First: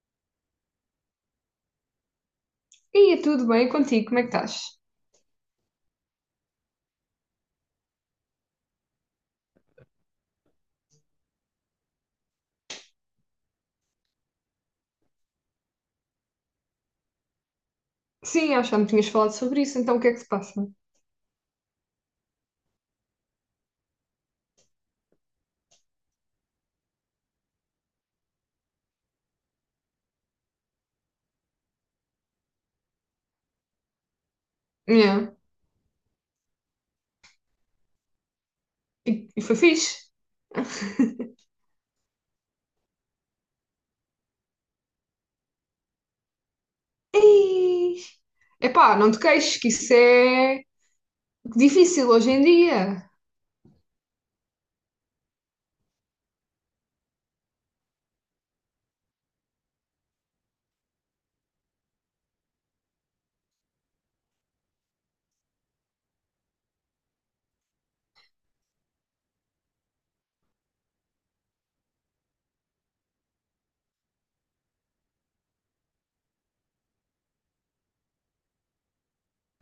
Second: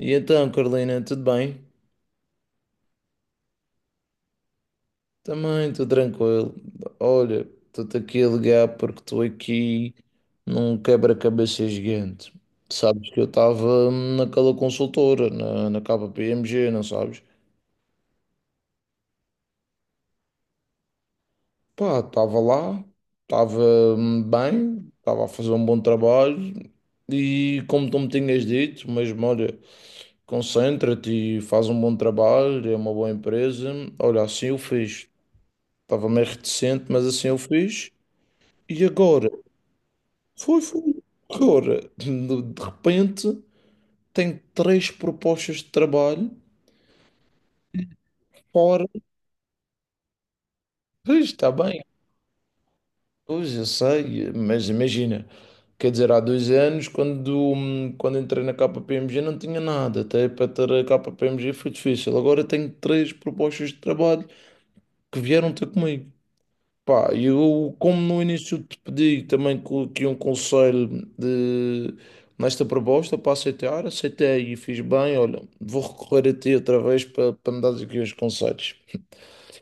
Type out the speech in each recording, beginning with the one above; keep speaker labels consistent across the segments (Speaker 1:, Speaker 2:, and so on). Speaker 1: E então, Carolina, tudo bem?
Speaker 2: Ia tudo bem contigo, como é que estás?
Speaker 1: Também, estou tranquilo. Olha, estou-te aqui a ligar porque estou aqui num quebra-cabeça gigante. Sabes que eu estava naquela consultora, na KPMG, não sabes?
Speaker 2: Sim, acho que já me tinhas falado sobre isso, então o que é que se passa?
Speaker 1: Pá, estava lá, estava bem, estava a fazer um bom trabalho e como tu me tinhas dito, mesmo, olha, concentra-te e faz um bom trabalho, é uma boa empresa. Olha, assim eu fiz.
Speaker 2: Yeah.
Speaker 1: Estava meio reticente, mas assim eu fiz. E
Speaker 2: E,
Speaker 1: agora,
Speaker 2: e foi fixe.
Speaker 1: foi, foi. Agora, de repente, tem três propostas de trabalho
Speaker 2: Ei!
Speaker 1: fora.
Speaker 2: Epá, não te queixes, que isso é
Speaker 1: Pois, está bem,
Speaker 2: difícil hoje em dia.
Speaker 1: pois eu sei, mas imagina, quer dizer, há dois anos, quando entrei na KPMG, não tinha nada. Até para ter a KPMG foi difícil. Agora tenho três propostas de trabalho que vieram ter comigo. Pá, eu, como no início te pedi também aqui um conselho de, nesta proposta para aceitar, aceitei e fiz bem. Olha, vou recorrer a ti outra vez para me dar aqui uns conselhos.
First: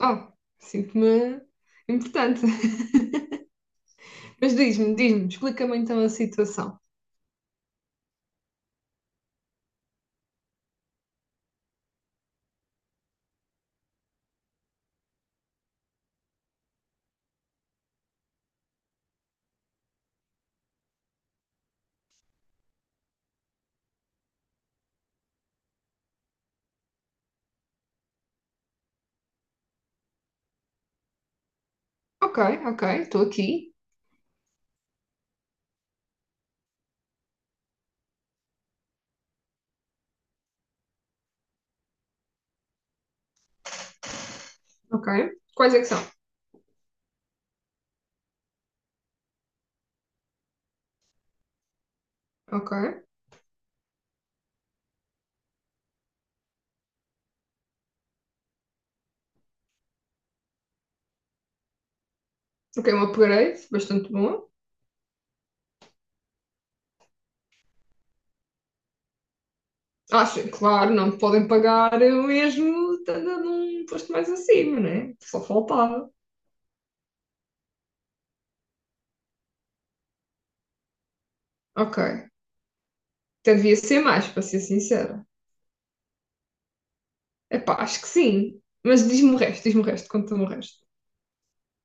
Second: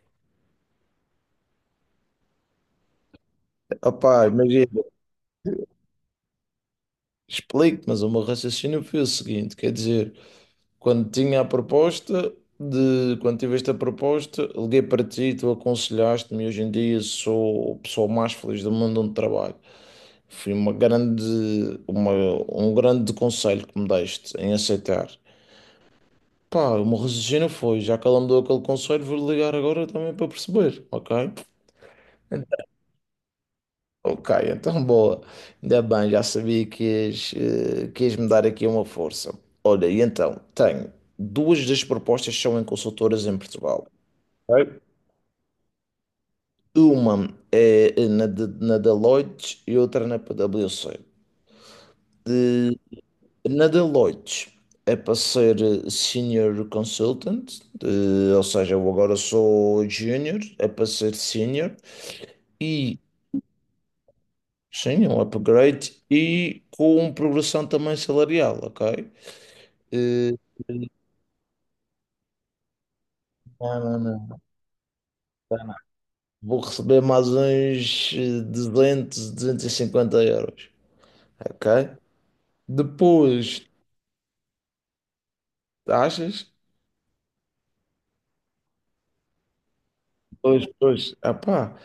Speaker 2: Oh, sinto-me importante.
Speaker 1: Ah, pá,
Speaker 2: Mas
Speaker 1: imagina,
Speaker 2: diz-me, diz-me, explica-me então a situação.
Speaker 1: explico, mas o meu raciocínio foi o seguinte: quer dizer, quando tinha a proposta, quando tive esta proposta, liguei para ti, tu aconselhaste-me, e hoje em dia sou a pessoa mais feliz do mundo onde trabalho. Foi uma, um grande conselho que me deste em aceitar. Pá, o meu raciocínio foi, já que ela me deu aquele conselho, vou ligar agora também para perceber, ok?
Speaker 2: Ok, ok, estou aqui.
Speaker 1: Ok, então boa. Ainda bem, já sabia que ias me dar aqui uma força. Olha, e então, tenho duas das propostas que são em consultoras em Portugal. Ok.
Speaker 2: Ok. Quais é que são?
Speaker 1: Uma é na Deloitte e outra na PwC.
Speaker 2: Ok.
Speaker 1: De- Na Deloitte é para ser Senior Consultant. Ou seja, eu agora sou Junior, é para ser Senior
Speaker 2: Ok,
Speaker 1: e
Speaker 2: um upgrade, bastante bom.
Speaker 1: sim, é um upgrade e com progressão também salarial, ok? Eh,
Speaker 2: Acho, claro, não me podem pagar eu mesmo, estando
Speaker 1: não,
Speaker 2: num
Speaker 1: não,
Speaker 2: posto mais
Speaker 1: não.
Speaker 2: acima, né? Só faltava.
Speaker 1: Vou receber mais uns 200, 250 euros. Ok?
Speaker 2: Ok.
Speaker 1: Depois,
Speaker 2: Devia ser mais, para ser sincera.
Speaker 1: achas?
Speaker 2: Epá, acho que sim. Mas diz-me o resto, conta-me o
Speaker 1: Depois,
Speaker 2: resto.
Speaker 1: depois, ah pá.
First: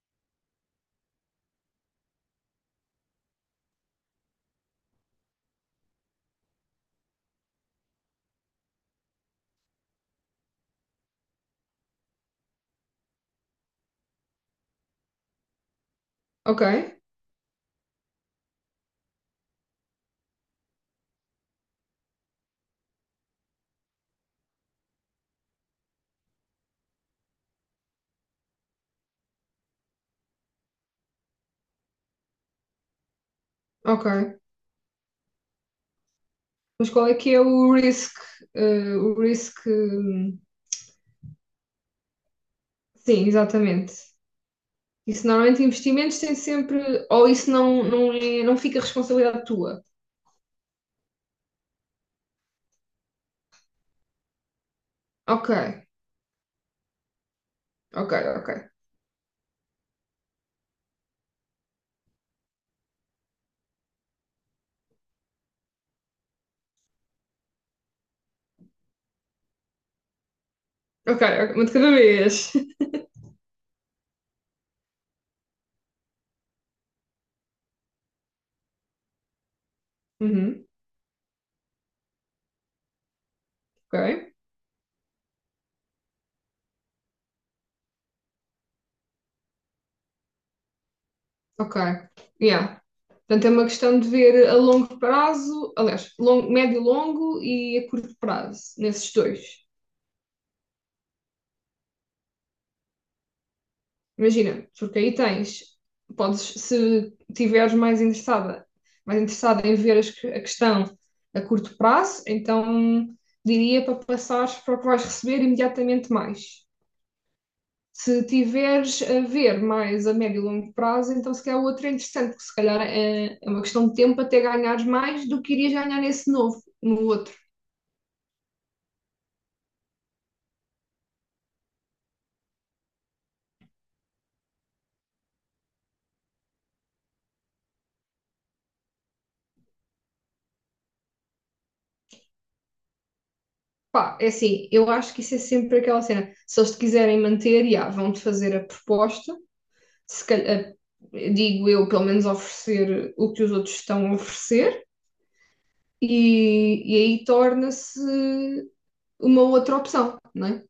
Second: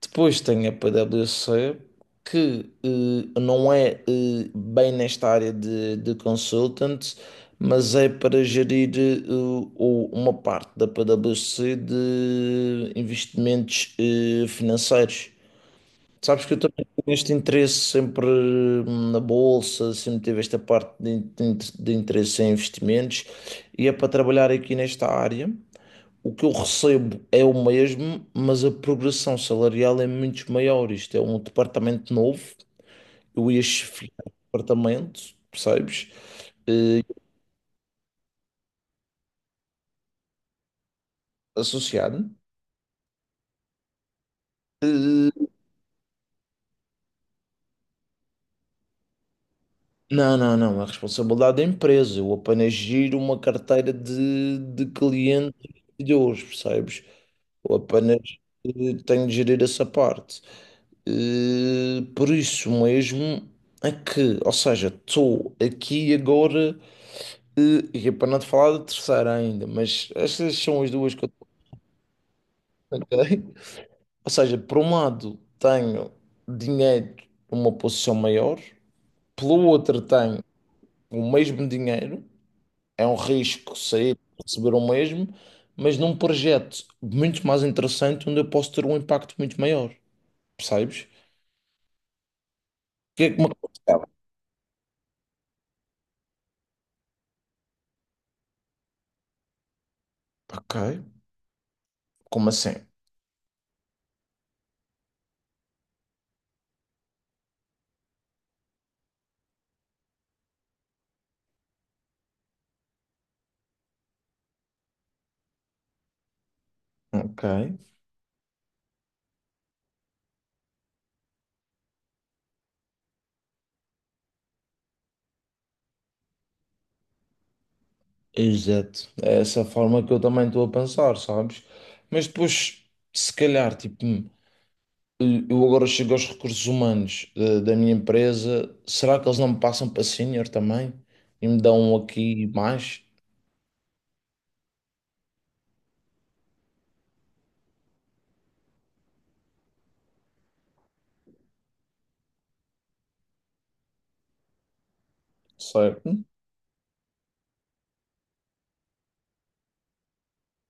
Speaker 1: Depois tem a PwC, que não é bem nesta área de, consultant, mas é para gerir uma parte da PwC de investimentos financeiros. Sabes que eu
Speaker 2: Ok,
Speaker 1: também tenho este interesse sempre na bolsa, sempre tive esta parte de interesse em investimentos e é para trabalhar aqui nesta área. O que eu recebo é o mesmo, mas a progressão salarial é muito maior. Isto é um departamento novo, eu ia
Speaker 2: ok.
Speaker 1: chefiar o departamento, percebes?
Speaker 2: Mas
Speaker 1: Eh,
Speaker 2: qual é que é o risk? O risk.
Speaker 1: Associado.
Speaker 2: Sim, exatamente. Isso
Speaker 1: Eh,
Speaker 2: normalmente investimentos tem sempre. Ou isso não, não, é, não fica responsabilidade tua.
Speaker 1: Não, não, não, é a responsabilidade da empresa. Eu apenas giro uma carteira de
Speaker 2: Ok,
Speaker 1: clientes e de hoje, percebes? Eu
Speaker 2: ok,
Speaker 1: apenas
Speaker 2: ok.
Speaker 1: tenho de gerir essa parte. Por isso mesmo é que, ou seja, estou aqui agora, e é para não te falar da terceira ainda, mas estas são as duas
Speaker 2: Ok,
Speaker 1: que eu estou,
Speaker 2: ok, uma de cada vez.
Speaker 1: ok? Ou seja, por um lado tenho dinheiro numa posição maior, pelo outro tenho
Speaker 2: Uhum,
Speaker 1: o mesmo dinheiro, é um risco sair
Speaker 2: ok,
Speaker 1: e receber o mesmo, mas num projeto muito mais interessante onde eu posso ter um impacto muito maior, percebes?
Speaker 2: ok. Yeah.
Speaker 1: Que é que
Speaker 2: Portanto,
Speaker 1: me
Speaker 2: é uma questão
Speaker 1: aconteceu?
Speaker 2: de ver a longo prazo, aliás, longo, médio e longo e a curto prazo, nesses dois.
Speaker 1: Ok, como assim?
Speaker 2: Imagina, porque aí tens, podes, se tiveres mais interessada em ver as que- a questão a curto prazo, então diria para passares para o que vais receber imediatamente mais.
Speaker 1: Ok,
Speaker 2: Se tiveres a ver mais a médio e longo prazo, então se calhar o outro é interessante, porque se calhar é, é uma questão de tempo até ganhares mais do que irias ganhar nesse novo, no outro.
Speaker 1: exato. É essa a forma que eu também estou a pensar, sabes? Mas depois, se calhar, tipo, eu agora chego aos recursos humanos da minha empresa, será que eles não me passam para senior também? E me dão aqui mais?
Speaker 2: Pá, é assim, eu acho que isso é sempre aquela cena. Se eles te quiserem manter, já, vão-te fazer a proposta se calhar, digo eu, pelo menos oferecer o que os outros estão a oferecer,
Speaker 1: Certo?
Speaker 2: e aí torna-se uma outra opção, não é?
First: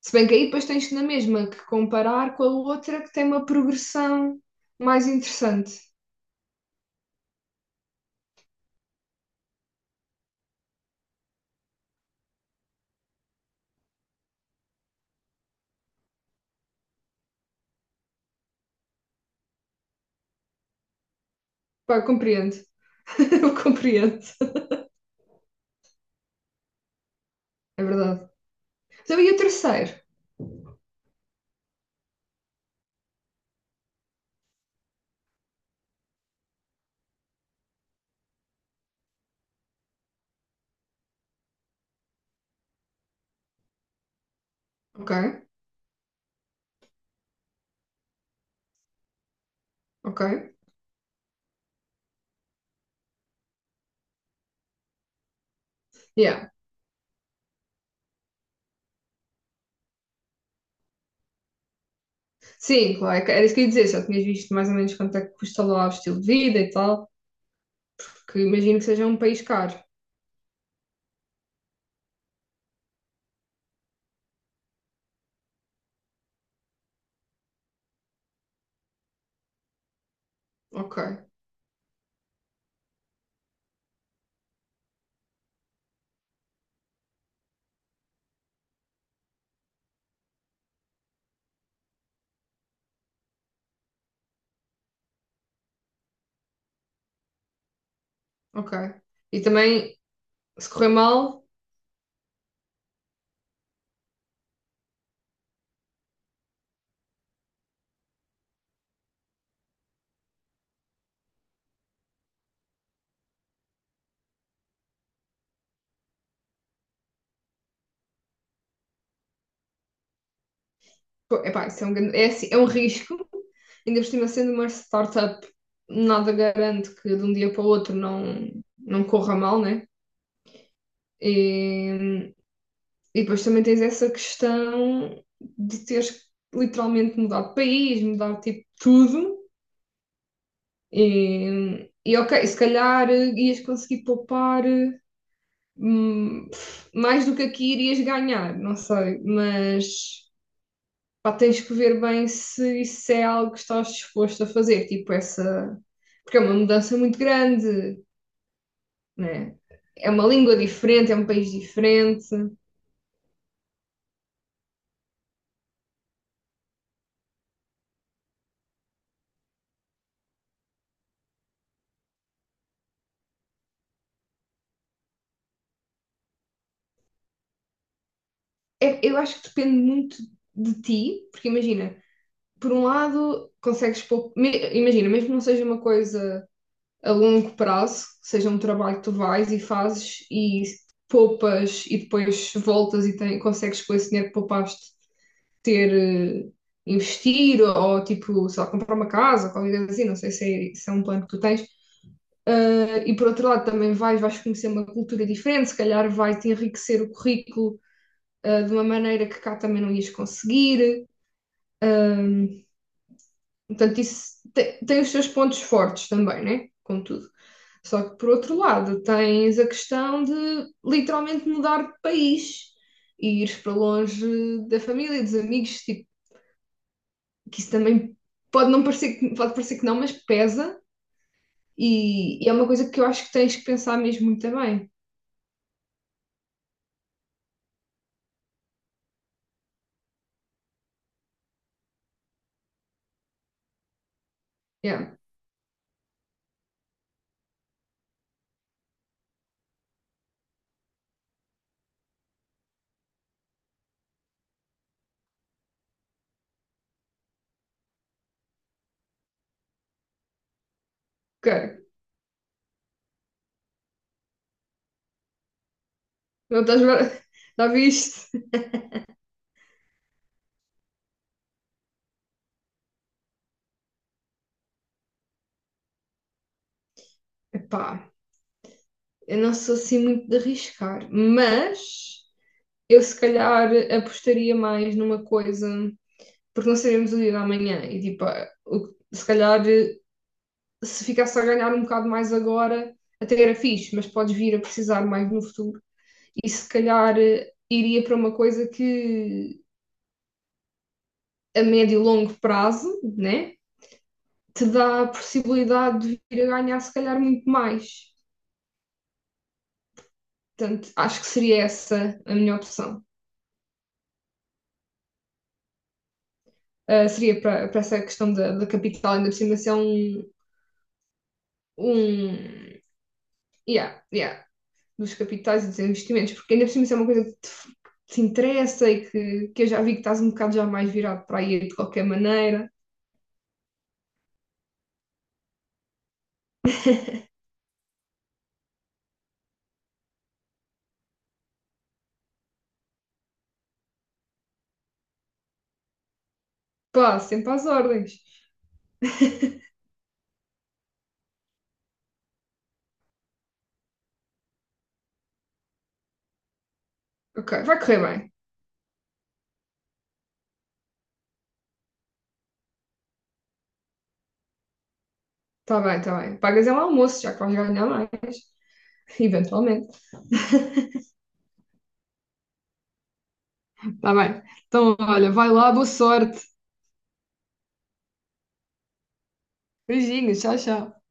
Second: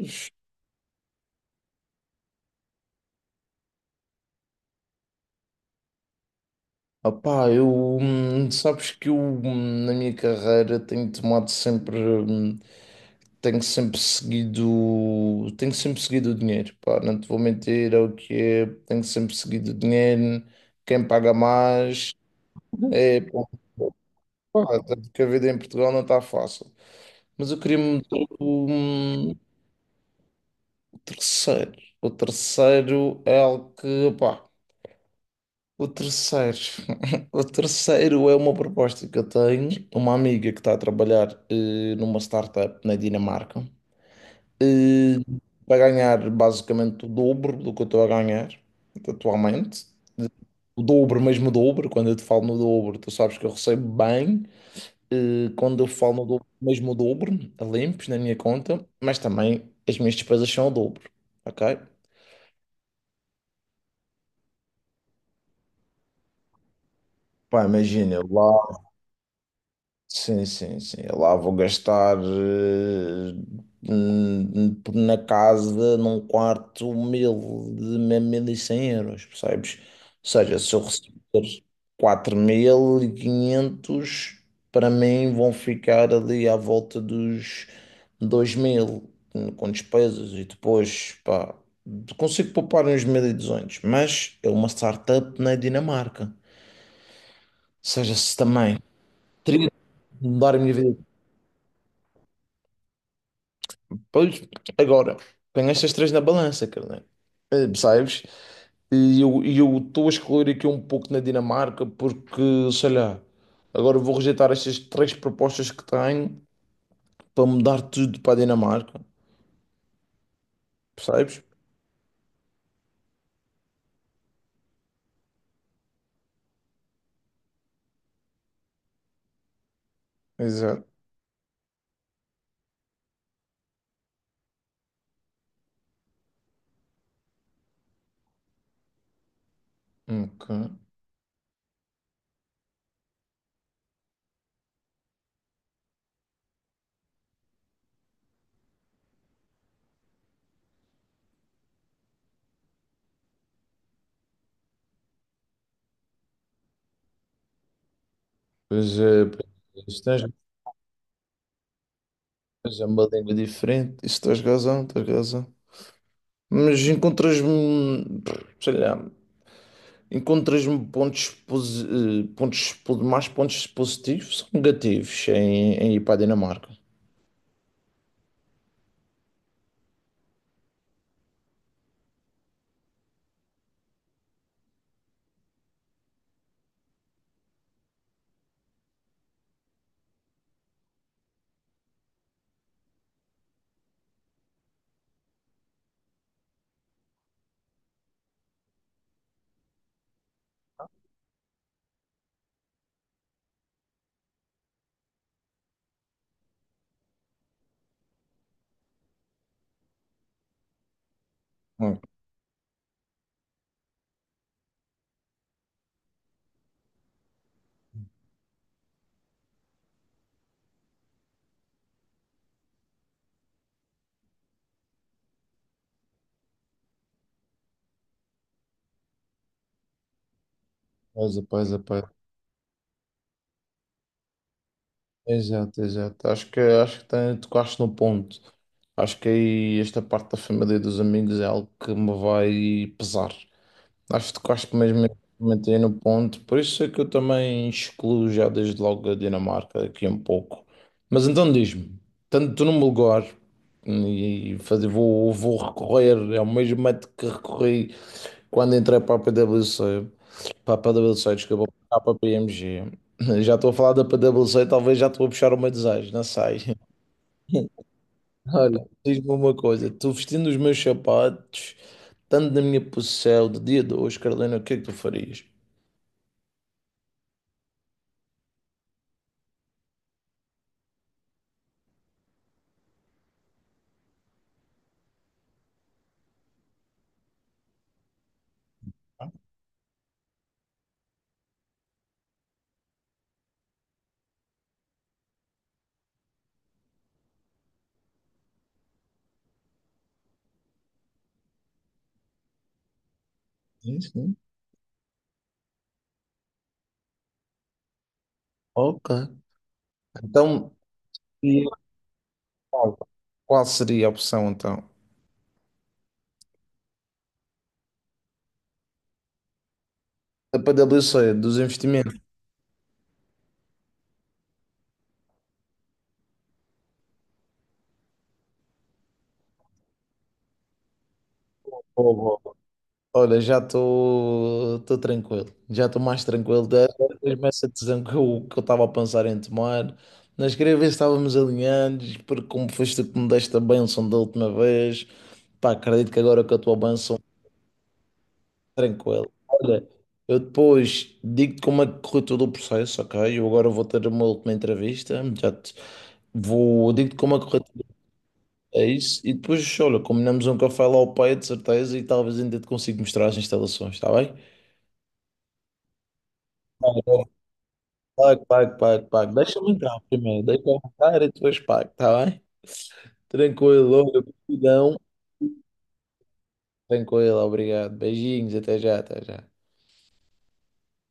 Speaker 2: Se bem que aí depois tens na mesma que comparar com a outra que tem uma progressão mais interessante.
Speaker 1: Opá, eu, sabes que eu, na minha carreira, tenho tomado sempre, tenho sempre seguido o dinheiro, pá, não te vou mentir, é o que é, tenho sempre seguido o dinheiro, quem paga
Speaker 2: Pá, eu
Speaker 1: mais,
Speaker 2: compreendo.
Speaker 1: é, pá,
Speaker 2: Eu compreendo.
Speaker 1: pá, tanto a vida em Portugal não está fácil. Mas eu queria
Speaker 2: É
Speaker 1: me
Speaker 2: verdade. Então, e
Speaker 1: o
Speaker 2: o terceiro?
Speaker 1: terceiro, o terceiro é algo que, pá, o terceiro, o terceiro é uma proposta que eu tenho, uma amiga que está a trabalhar numa startup na Dinamarca,
Speaker 2: Ok,
Speaker 1: eh, para ganhar basicamente o dobro do que eu estou a ganhar atualmente.
Speaker 2: ok.
Speaker 1: O dobro, mesmo o dobro, quando eu te falo no dobro, tu sabes que eu recebo bem. Quando eu falo no dobro,
Speaker 2: Yeah.
Speaker 1: mesmo o dobro, a limpos na minha conta, mas também as minhas despesas são o dobro, ok?
Speaker 2: Sim, claro, era isso que eu ia dizer. Já tinhas visto mais ou menos quanto é que custa lá o estilo de vida e tal,
Speaker 1: Pá, imagina,
Speaker 2: porque
Speaker 1: lá.
Speaker 2: imagino que seja um país caro.
Speaker 1: Sim, sim, sim. Eu lá vou gastar na casa, num quarto, 1.100 euros, percebes? Ou seja, se eu
Speaker 2: Ok.
Speaker 1: receber 4.500, para mim vão ficar ali à volta dos 2.000, com despesas e depois, pá, consigo poupar uns 1.200, mas é uma startup na Dinamarca. Ou seja, se
Speaker 2: Ok.
Speaker 1: também
Speaker 2: E
Speaker 1: teria
Speaker 2: também,
Speaker 1: de mudar a
Speaker 2: se
Speaker 1: minha
Speaker 2: correr
Speaker 1: vida.
Speaker 2: mal,
Speaker 1: Pois, agora, tenho estas três na balança, carnal. Percebes? E eu estou a escolher aqui um pouco na Dinamarca porque, sei lá, agora vou rejeitar estas três propostas que tenho para mudar tudo para a Dinamarca.
Speaker 2: pô,
Speaker 1: Percebes?
Speaker 2: epá, isso é um, grande- é, assim, é um risco. Ainda por cima, sendo uma startup, nada garante que de um dia para o outro não, não corra mal, né?
Speaker 1: Exato.
Speaker 2: E, e depois também tens essa questão de teres literalmente mudado de país, mudar tipo tudo.
Speaker 1: Ok.
Speaker 2: E ok, se calhar ias conseguir poupar hum, mais do que aqui irias ganhar, não sei, mas. Pá, tens que ver bem se isso é algo que estás disposto a fazer, tipo essa. Porque é uma mudança muito grande,
Speaker 1: Pois
Speaker 2: né?
Speaker 1: é,
Speaker 2: É uma
Speaker 1: tens,
Speaker 2: língua diferente, é um país diferente.
Speaker 1: pois é uma língua diferente. Isso tens razão, tens razão. Mas encontras-me, sei lá. Encontras-me pontos, pontos, mais pontos positivos ou negativos em ir para a Dinamarca?
Speaker 2: É- eu acho que depende muito de ti, porque imagina, por um lado, consegues pôr. Me- Imagina, mesmo que não seja uma coisa a longo prazo, seja um trabalho que tu vais e fazes e poupas e depois voltas e tem- consegues pôr esse dinheiro que poupaste ter, eh, investir ou tipo, sei lá, comprar uma casa, ou qualquer coisa assim, não sei se é, se é um plano que tu tens. Ah, e por outro lado também vais, vais conhecer uma cultura diferente, se calhar vai-te enriquecer o currículo, ah, de uma maneira que cá também não ias conseguir.
Speaker 1: Hum,
Speaker 2: Ahm, Portanto, isso te- tem, os seus pontos fortes também, né? Contudo. Só que por outro lado tens a questão de literalmente mudar de país e ires para longe da família, dos amigos, tipo, que isso também pode não parecer, que- pode parecer que não, mas pesa
Speaker 1: Pois é, pois é, pois é.
Speaker 2: e é uma coisa que eu acho que tens que pensar mesmo muito bem.
Speaker 1: Exato, exato. Acho que tocaste no ponto. Acho que aí esta parte da família e dos amigos é algo que me vai pesar. Acho que mesmo
Speaker 2: Yeah.
Speaker 1: eu comentei no ponto, por isso é que eu também excluo já desde logo a Dinamarca aqui um pouco. Mas então diz-me, tanto num lugar e fazer, vou recorrer é o mesmo método que recorri quando entrei para a PwC, para a P W C
Speaker 2: Ok.
Speaker 1: desculpa, para a PPMG. Já estou a falar da PwC, talvez já estou a puxar o meu desejo, não sei.
Speaker 2: Não estás bem- Já viste?
Speaker 1: Olha, diz-me uma coisa, estou vestindo os meus sapatos, tanto na minha posição de dia de hoje, Carolina, o que é que tu farias?
Speaker 2: Epá, eu não sou assim muito de arriscar, mas eu se calhar apostaria mais numa coisa, porque não sabemos o dia da manhã e tipo, ah, o- se
Speaker 1: Tá?
Speaker 2: calhar se ficasse a ganhar um bocado mais agora, até era fixe, mas podes vir a precisar mais no futuro. E se calhar iria para uma coisa que a médio e longo prazo, né,
Speaker 1: Sim, sim.
Speaker 2: te dá a possibilidade de vir a ganhar se calhar muito mais.
Speaker 1: Ok. Então,
Speaker 2: Portanto, acho que seria
Speaker 1: e,
Speaker 2: essa a minha opção.
Speaker 1: qual seria a opção então?
Speaker 2: Seria para para essa questão da, da capital, ainda por cima se é um,
Speaker 1: A PwC dos investimentos.
Speaker 2: um yeah, yeah, dos capitais e dos investimentos, porque ainda por cima se é uma coisa que te interessa e que eu já vi que estás um bocado já mais virado para aí de qualquer maneira.
Speaker 1: Olha, já estou tranquilo, já estou mais tranquilo. Da mesma essa decisão que eu estava a pensar em tomar, mas queria ver se estávamos alinhados, porque como foste tu que me deste a bênção da última vez, pá, acredito que agora com a tua bênção,
Speaker 2: Pá, sempre às ordens.
Speaker 1: tranquilo. Olha, eu depois digo-te como é que correu todo o processo, ok? Eu agora vou ter uma última entrevista, já te vou, digo-te como é que
Speaker 2: Ok,
Speaker 1: correu
Speaker 2: vai
Speaker 1: tudo
Speaker 2: correr bem.
Speaker 1: isso, e depois, olha, combinamos um café lá ao pé, de certeza, e talvez ainda te consiga mostrar as instalações, está bem?
Speaker 2: Está bem, está bem. Pagas é um almoço, já que vais ganhar mais,
Speaker 1: Pago, pago, pago, pago. Deixa-me
Speaker 2: eventualmente.
Speaker 1: entrar primeiro, deixa-me entrar e depois pago, tá bem? Tranquilo,
Speaker 2: Tá
Speaker 1: olha,
Speaker 2: bem.
Speaker 1: gratidão.
Speaker 2: Então, olha, vai lá, boa sorte.
Speaker 1: Tranquilo, obrigado. Beijinhos, até já, até já.
Speaker 2: Beijinhos, tchau, tchau.